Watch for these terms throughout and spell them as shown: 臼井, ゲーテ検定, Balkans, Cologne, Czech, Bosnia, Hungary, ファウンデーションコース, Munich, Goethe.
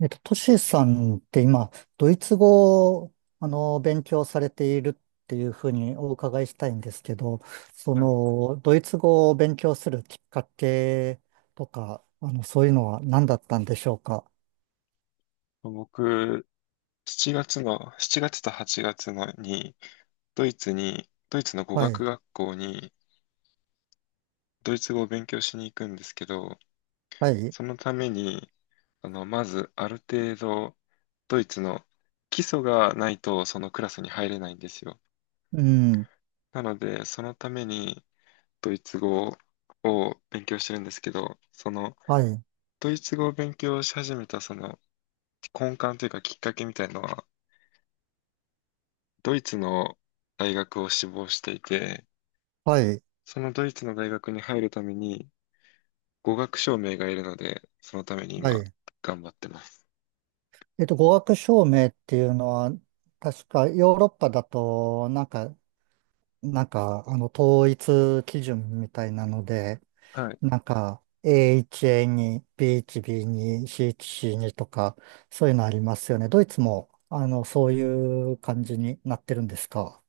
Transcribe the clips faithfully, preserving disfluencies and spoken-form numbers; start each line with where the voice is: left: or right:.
right: えっと、トシさんって今、ドイツ語を、あの、勉強されているっていうふうにお伺いしたいんですけど、そ
left: はい。
right: の、ドイツ語を勉強するきっかけとか、あの、そういうのは何だったんでしょうか？
left: 僕、7月の、しちがつとはちがつのに、ドイツに、ドイツの語
right: は
left: 学
right: い、
left: 学校に、ドイツ語を勉強しに行くんですけど、
right: はい、
left: そのために、あの、まず、ある程度、ドイツの基礎がないと、そのクラスに入れないんですよ。
right: うん、
left: なので、そのために、ドイツ語を勉強してるんですけど、その、
right: はい、
left: ドイツ語を勉強し始めた、その、根幹というか、きっかけみたいのは、ドイツの大学を志望していて、
right: はい、
left: そのドイツの大学に入るために語学証明がいるので、そのために
right: は
left: 今
right: い。
left: 頑張ってます。
right: えっと、語学証明っていうのは、確かヨーロッパだと、なんか、なんか、あの、統一基準みたいなので、
left: はい。
right: なんか、エーワン、エーツー、ビーワン、ビーツー、シーワン、シーツー とか、そういうのありますよね。ドイツも、あの、そういう感じになってるんですか？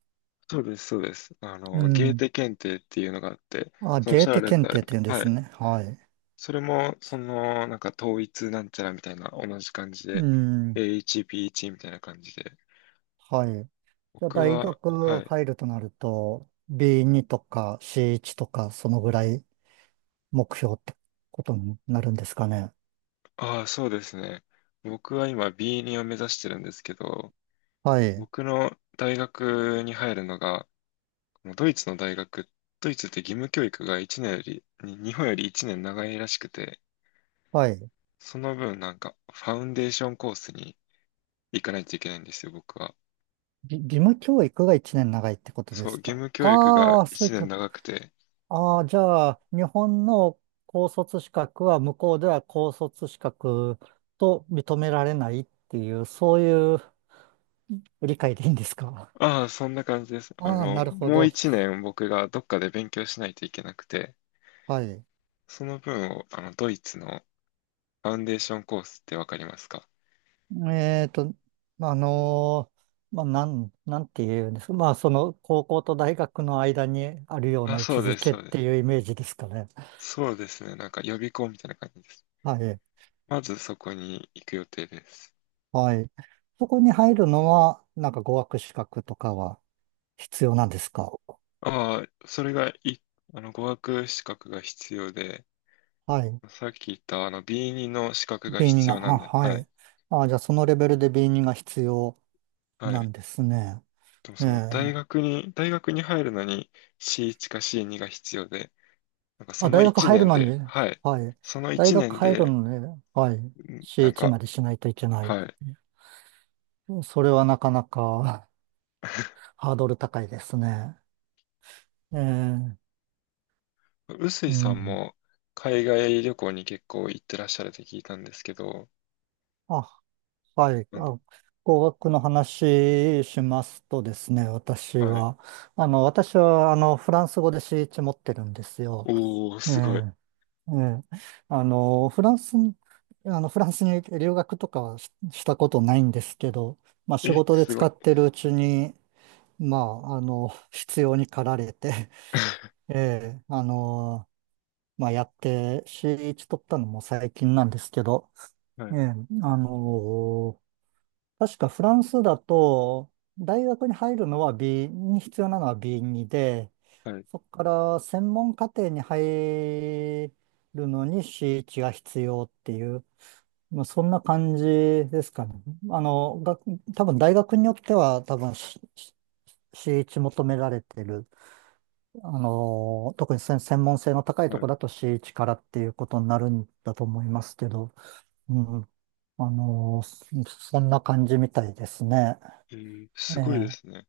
left: そうです、そうです。あ
right: う
left: の、ゲー
right: ん。
left: テ検定っていうのがあって、
right: あ、
left: そのおっ
right: ゲ
left: し
right: ー
left: ゃら
right: テ
left: れた、
right: 検定っていうんで
left: は
right: す
left: い。
right: ね。はい。
left: それも、その、なんか統一なんちゃらみたいな同じ感じ
right: う
left: で、
right: ん。
left: エーワン、ビーワン みたいな感じで。
right: はい。じゃあ、
left: 僕
right: 大
left: は、は
right: 学
left: い。
right: 入るとなると、ビーツー とか シーワン とか、そのぐらい目標ってことになるんですかね。
left: ああ、そうですね。僕は今 ビーツー を目指してるんですけど、
right: はい。
left: 僕の大学に入るのが、もうドイツの大学、ドイツって義務教育が1年より、に日本よりいちねん長いらしくて、
right: はい。
left: その分なんかファウンデーションコースに行かないといけないんですよ、僕は。
right: ぎ義務教育がいちねん長いってことで
left: そう、
right: す
left: 義
right: か？
left: 務教育が
right: ああー、そう
left: 1
right: いう
left: 年
right: こ。
left: 長くて、
right: ああ、じゃあ、日本の高卒資格は向こうでは高卒資格と認められないっていう、そういう理解でいいんですか？
left: ああ、そんな感じです。あ
right: ああ、
left: の、
right: なるほ
left: もう
right: ど。
left: いちねん僕がどっかで勉強しないといけなくて、
right: はい。
left: その分をあのドイツのファウンデーションコースってわかりますか？
right: えっと、まああのーまあ、なん、なんて言うんですか。まあ、その、高校と大学の間にあるよう
left: あ、
right: な位
left: そ
right: 置
left: う
right: づ
left: です、
right: けっ
left: そうで
right: て
left: す。
right: いうイメージですかね。
left: そうですね、なんか予備校みたいな感じです。
right: はい。
left: まずそこに行く予定です。
right: はい。そこに入るのは、なんか語学資格とかは必要なんですか？
left: ああ、それがい、あの、語学資格が必要で、
right: はい。
left: さっき言ったあの ビーツー の資格が
right: ビーツー
left: 必
right: が、
left: 要なん
right: あ、
left: で、は
right: は
left: い。
right: い。あ、じゃあそのレベルで ビーツー が必要
left: は
right: な
left: い。
right: んですね。
left: でも
right: え
left: その大
right: え。
left: 学に、大学に入るのに シーワン か シーツー が必要で、なんかそ
right: あ、
left: の
right: 大学
left: 1
right: 入る
left: 年
right: の
left: で、
right: に、
left: はい。
right: はい。
left: その
right: 大
left: 1
right: 学
left: 年
right: 入る
left: で、
right: のに、はい。
left: んなん
right: シーワン
left: か、
right: までしないといけない。
left: はい。
right: それはなかなか ハードル高いですね。ええ、
left: 臼井
right: う
left: さん
right: ん。
left: も海外旅行に結構行ってらっしゃるって聞いたんですけど、
right: あ、はい。
left: あの
right: あ、語学の話しますとですね、私
left: はい。
right: は。あの、私は、あの、フランス語で シーワン 持ってるんですよ。
left: おー、
right: ええ
left: すごい。
right: ええ、あの、フランスに、あの、フランスに留学とかはし、したことないんですけど、まあ仕
left: え、
right: 事で
left: すご
right: 使
left: い。
right: ってるうちに、まあ、あの、必要に駆られて、ええ、あの、まあやって、シーワン 取ったのも最近なんですけど、
left: は
right: え
left: い、
right: え、あの、確かフランスだと、大学に入るのは B に必要なのは ビーツー で、
left: はい、
right: そこから専門課程に入るのに シーワン が必要っていう、まあ、そんな感じですかね。あの、が、多分大学によっては多分 C- シーワン 求められてる。あの、特に専専門性の高い
left: は
right: とこ
left: い。
right: ろだと シーワン からっていうことになるんだと思いますけど、うん。あの、そそんな感じみたいですね。
left: えー、
right: え
left: すごいで
right: え、
left: すね。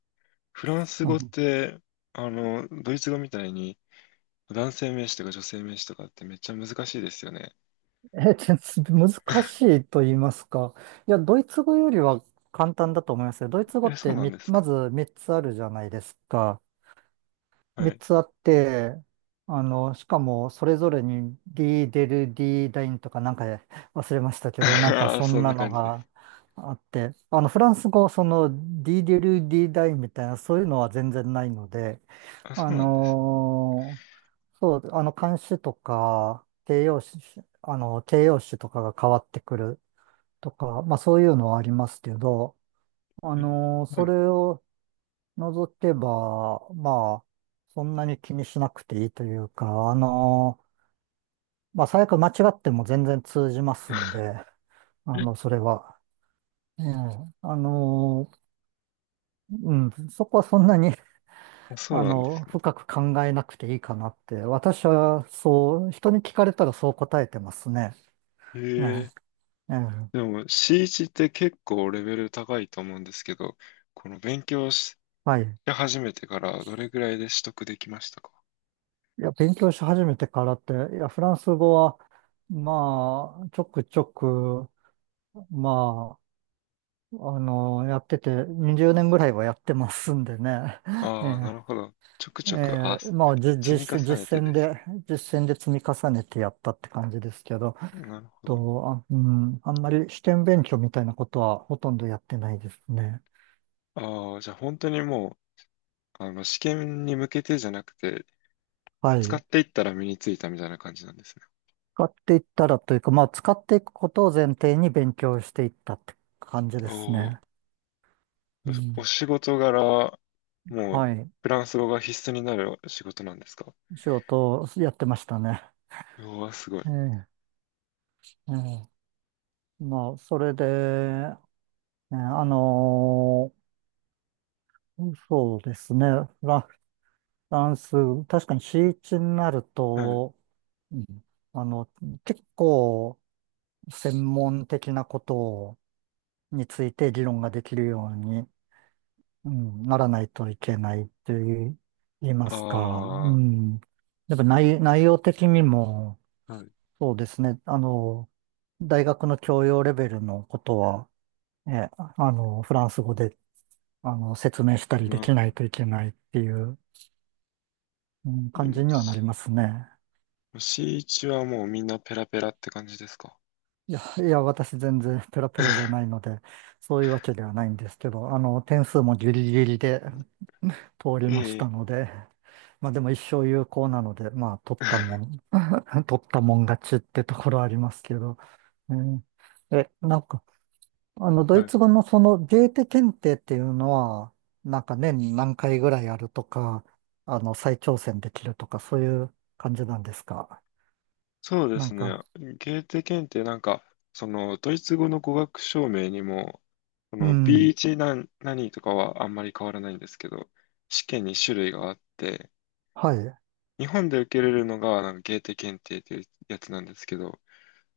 left: フランス
right: う
left: 語っ
right: ん、
left: て、あの、ドイツ語みたいに男性名詞とか女性名詞とかってめっちゃ難しいですよね。
right: ええ、全然難しいと言いますか。いや、ドイツ語よりは簡単だと思いますよ。ドイツ語
left: え、
right: っ
left: そう
right: て
left: なん
right: み、
left: です
right: ま
left: か？
right: ずみっつあるじゃないですか。
left: は
right: 3
left: い。
right: つあって、あの、しかもそれぞれに D デル ディー ダインとかなんか忘れました けど、なんか
left: あ、
right: そ
left: そ
right: ん
left: ん
right: な
left: な
right: の
left: 感じで
right: が
left: す。
right: あって、あの、フランス語、その D デル D ダインみたいなそういうのは全然ないので、
left: あ、そ
right: あ
left: うなんです。
right: のーそう、あの、冠詞とか、形容詞、あの、形容詞とかが変わってくるとか、まあそういうのはありますけど、あ
left: うん。
right: のー
left: は
right: そ
left: い。
right: れを除けば、まあ、そんなに気にしなくていいというか、あの、まあ、最悪間違っても全然通じますん
left: あ。
right: で、あの、それは。ええ、あの、うん、そこはそんなに、
left: そ
right: あ
left: うなんで
right: の、
left: す
right: 深く考えなくていいかなって、私はそう、人に聞かれたらそう答えてますね。
left: ね。へ
right: え
left: え。
right: え、ええ、
left: でも シーワン って結構レベル高いと思うんですけど、この勉強し
right: はい。
left: 始めてからどれぐらいで取得できましたか？
right: いや、勉強し始めてからって、いや、フランス語は、まあ、ちょくちょく、まあ、あの、やってて、にじゅうねんぐらいはやってますんでね。
left: ああ、な
right: え
left: るほど。ちょく
right: え、
left: ちょく、あ、
right: ええ、まあ、じ、
left: 積み
right: 実、
left: 重ね
right: 実
left: て
right: 践
left: です。
right: で、実践で積み重ねてやったって感じですけど、
left: なるほど。
right: と、あ、うん、あんまり試験勉強みたいなことはほとんどやってないですね。
left: ああ、じゃあ本当にもうあの、試験に向けてじゃなくて、
right: は
left: 使っ
right: い。
left: ていったら身についたみたいな感じなんですね。
right: 使っていったらというか、まあ、使っていくことを前提に勉強していったって感じで
left: お
right: す
left: ー。
right: ね。う
left: お
right: ん、
left: 仕事柄、もう、
right: はい。
left: フランス語が必須になる仕事なんですか？
right: 仕事をやってましたね。
left: うわ、すごい。
right: ええ、ええ、まあ、それで、ね、あのーそうですね。フラ、フランス、確かにシーチになる
left: はい。
right: と、うん、あの、結構専門的なことをについて議論ができるように、うん、ならないといけないという言いますか、う
left: ああ、
right: ん。やっぱ内、内容的にも、
left: はい。
right: そうですね。あの、大学の教養レベルのことは、え、あの、フランス語で、あの、説明したりで
left: なる
right: き
left: ほ
right: な
left: ど。
right: いといけないっていう、うん、
left: で
right: 感
left: も、
right: じにはなりますね。
left: シーワン はもうみんなペラペラって感じですか？
right: いや、いや、私全然ペラペラじゃない ので、そういうわけではないんですけど、あの、点数もギリギリで通り
left: え
right: ました
left: え。
right: ので、まあでも一生有効なので、まあ取ったもん、取ったもん勝ちってところはありますけど、うん、え、なんか、あの、ド
left: は
right: イ
left: い。
right: ツ語のそのゲーテ検定っていうのは、なんか年に何回ぐらいあるとか、あの、再挑戦できるとか、そういう感じなんですか。
left: そうで
right: なん
left: すね。
right: か、
left: ゲーテ検定なんか、そのドイツ語の語学証明にも、こ
right: う
left: の
right: ん。
left: ビーワン 何、何とかはあんまり変わらないんですけど、試験に種類があって、
right: はい。
left: 日本で受けれるのがなんかゲーテ検定っていうやつなんですけど、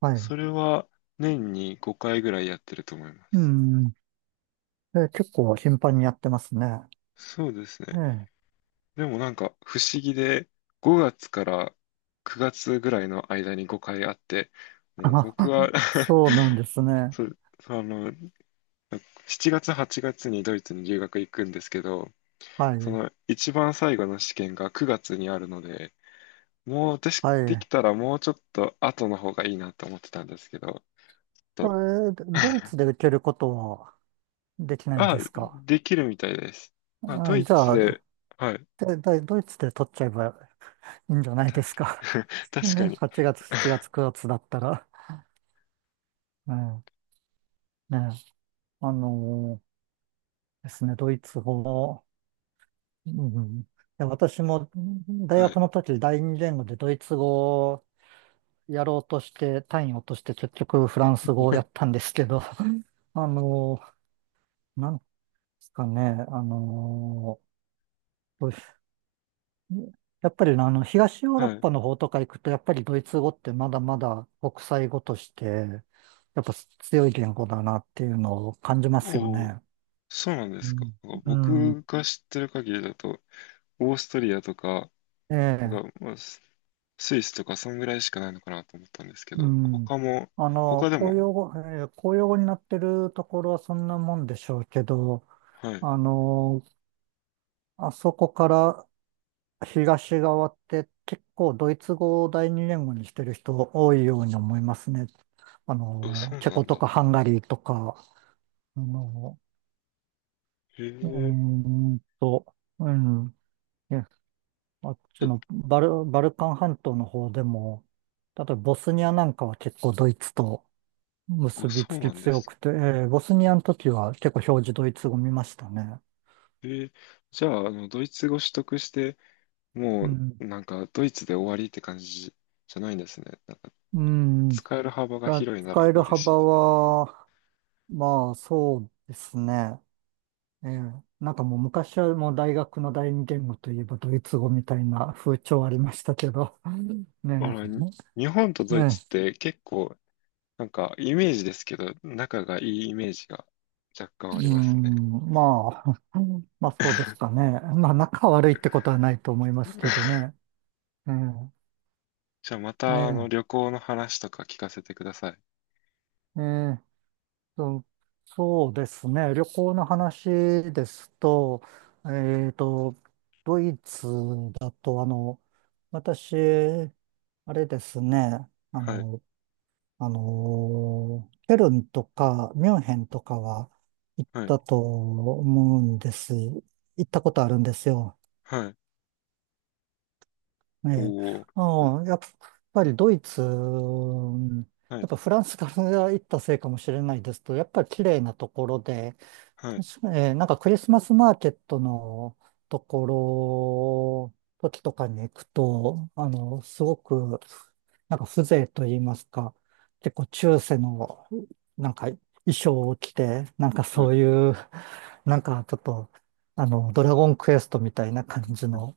right: はい。
left: それは年にごかいぐらいやってると思いま
right: う
left: す。
right: ん。え、結構頻繁にやってますね。
left: そうです
right: え
left: ね。
right: え。
left: でもなんか不思議で、ごがつからくがつぐらいの間にごかいあって、もう
right: あ、
left: 僕は
right: そうなんです ね。
left: そう、あの、しちがつ、はちがつにドイツに留学行くんですけど、
right: は
left: そ
right: い。
left: の一番最後の試験がくがつにあるので、もう私、
right: は
left: で
right: い。
left: きたらもうちょっと後の方がいいなと思ってたんですけど、
right: そ
left: と、
right: れ、ドイツで受けることはできないん
left: あ、
right: ですか？
left: できるみたいです。まあ、
right: は
left: ド
right: い。
left: イ
right: じ
left: ツ
right: ゃ
left: で、
right: あ、
left: はい。
right: で、だドイツで取っちゃえばいいんじゃないで
left: た
right: すか。
left: 確か
right: ね、
left: に。
right: はちがつ、しちがつ、くがつだったら。うん。ね。あのーですね、ドイツ語も、うん。いや、私も大
left: はい。
right: 学の時第二言語でドイツ語をやろうとして、単位を落として結局フランス語をやったんですけど、あの、なんですかね、あの、どうしやっぱりあの、東ヨーロッ
left: はい。
right: パの方とか行くと、やっぱりドイツ語ってまだまだ国際語として、やっぱ強い言語だなっていうのを感じますよ
left: おお、
right: ね。
left: そうなんで
right: う
left: すか。
right: ん。う
left: 僕
right: ん。
left: が知ってる限りだと、オーストリアとか、
right: ええ。
left: が、まあスイスとかそんぐらいしかないのかなと思ったんですけ
right: う
left: ど、
right: ん。
left: 他も、
right: あの、
left: 他で
right: 公
left: も、
right: 用語、えー公用語になってるところはそんなもんでしょうけど、
left: はい。
right: あの、あそこから東側って結構ドイツ語を第二言語にしてる人多いように思いますね。あ
left: あ、
right: の、
left: そう
right: チェ
left: な
right: コ
left: ん
right: と
left: だ。
right: かハンガリーとか、あの、
left: へ
right: うー
left: え。
right: んと、うん、いや、あっち
left: え、
right: のバル、バルカン半島の方でも、例えばボスニアなんかは結構ドイツと結
left: あ、そ
right: びつ
left: うな
right: き
left: んで
right: 強
left: す。
right: くて、えーボスニアの時は結構表示ドイツ語見ましたね。
left: へえー。じゃあ、あの、ドイツ語取得して、も
right: うん。
left: う、なんか、ドイツで終わりって感じじゃないんですね。なんか、
right: うん。
left: 使える幅が
right: だ
left: 広いな
right: 使
left: ら
right: える
left: 嬉しい
right: 幅
left: です。
right: は、まあそうですね。ええ、なんかもう昔はもう大学の第二言語といえばドイツ語みたいな風潮ありましたけど、
left: あ
right: ね
left: ら、に日本と
right: え、
left: ドイ
right: ね
left: ツって結構、なんか、イメージですけど、仲がいいイメージが若干あ
right: え、
left: り
right: う
left: ますね。
right: ん、まあ、まあそうですかね。まあ仲悪いってことはないと思いますけどね。ええ、
left: じゃあ、また、あの、
right: え
left: 旅行の話とか聞かせてください。
right: え、ええ、そう、そうですね。旅行の話ですと、えっと、ドイツだとあの、私、あれですね、あ
left: はい、
right: の、あのーケルンとかミュンヘンとかは行っ
left: はい、
right: たと思うんです。行ったことあるんですよ。
left: はい、
right: え
left: お
right: え。
left: お、
right: うん、やっぱりドイツ、うん、
left: は
right: や
left: い、
right: っぱフランスから行ったせいかもしれないですとやっぱり綺麗なところで、
left: はい、
right: 確かに、えーなんかクリスマスマーケットのところ、時とかに行くと、あの、すごく、なんか風情と言いますか、結構中世の、なんか衣装を着て、なんか
left: は
right: そ
left: い。
right: ういう、なんかちょっと、あの、ドラゴンクエストみたいな感じ
left: うん。
right: の、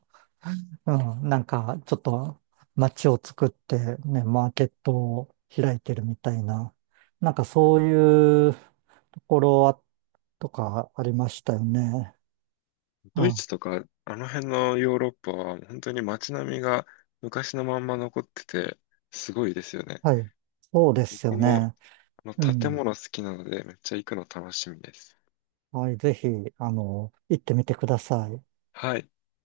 right: うん、なんか、ちょっと街を作ってね、マーケットを開いてるみたいな、なんかそういうところは、とかありましたよね。う
left: ドイ
right: ん、
left: ツとか、あの辺のヨーロッパは、本当に街並みが昔のまんま残ってて、すごいですよね。
right: はい。そうです
left: 僕
right: よ
left: も、あ
right: ね。
left: の、
right: う
left: 建
right: ん。
left: 物好きなので、めっちゃ行くの楽しみです。
right: はい、ぜひ、あの、行ってみてください。
left: はい。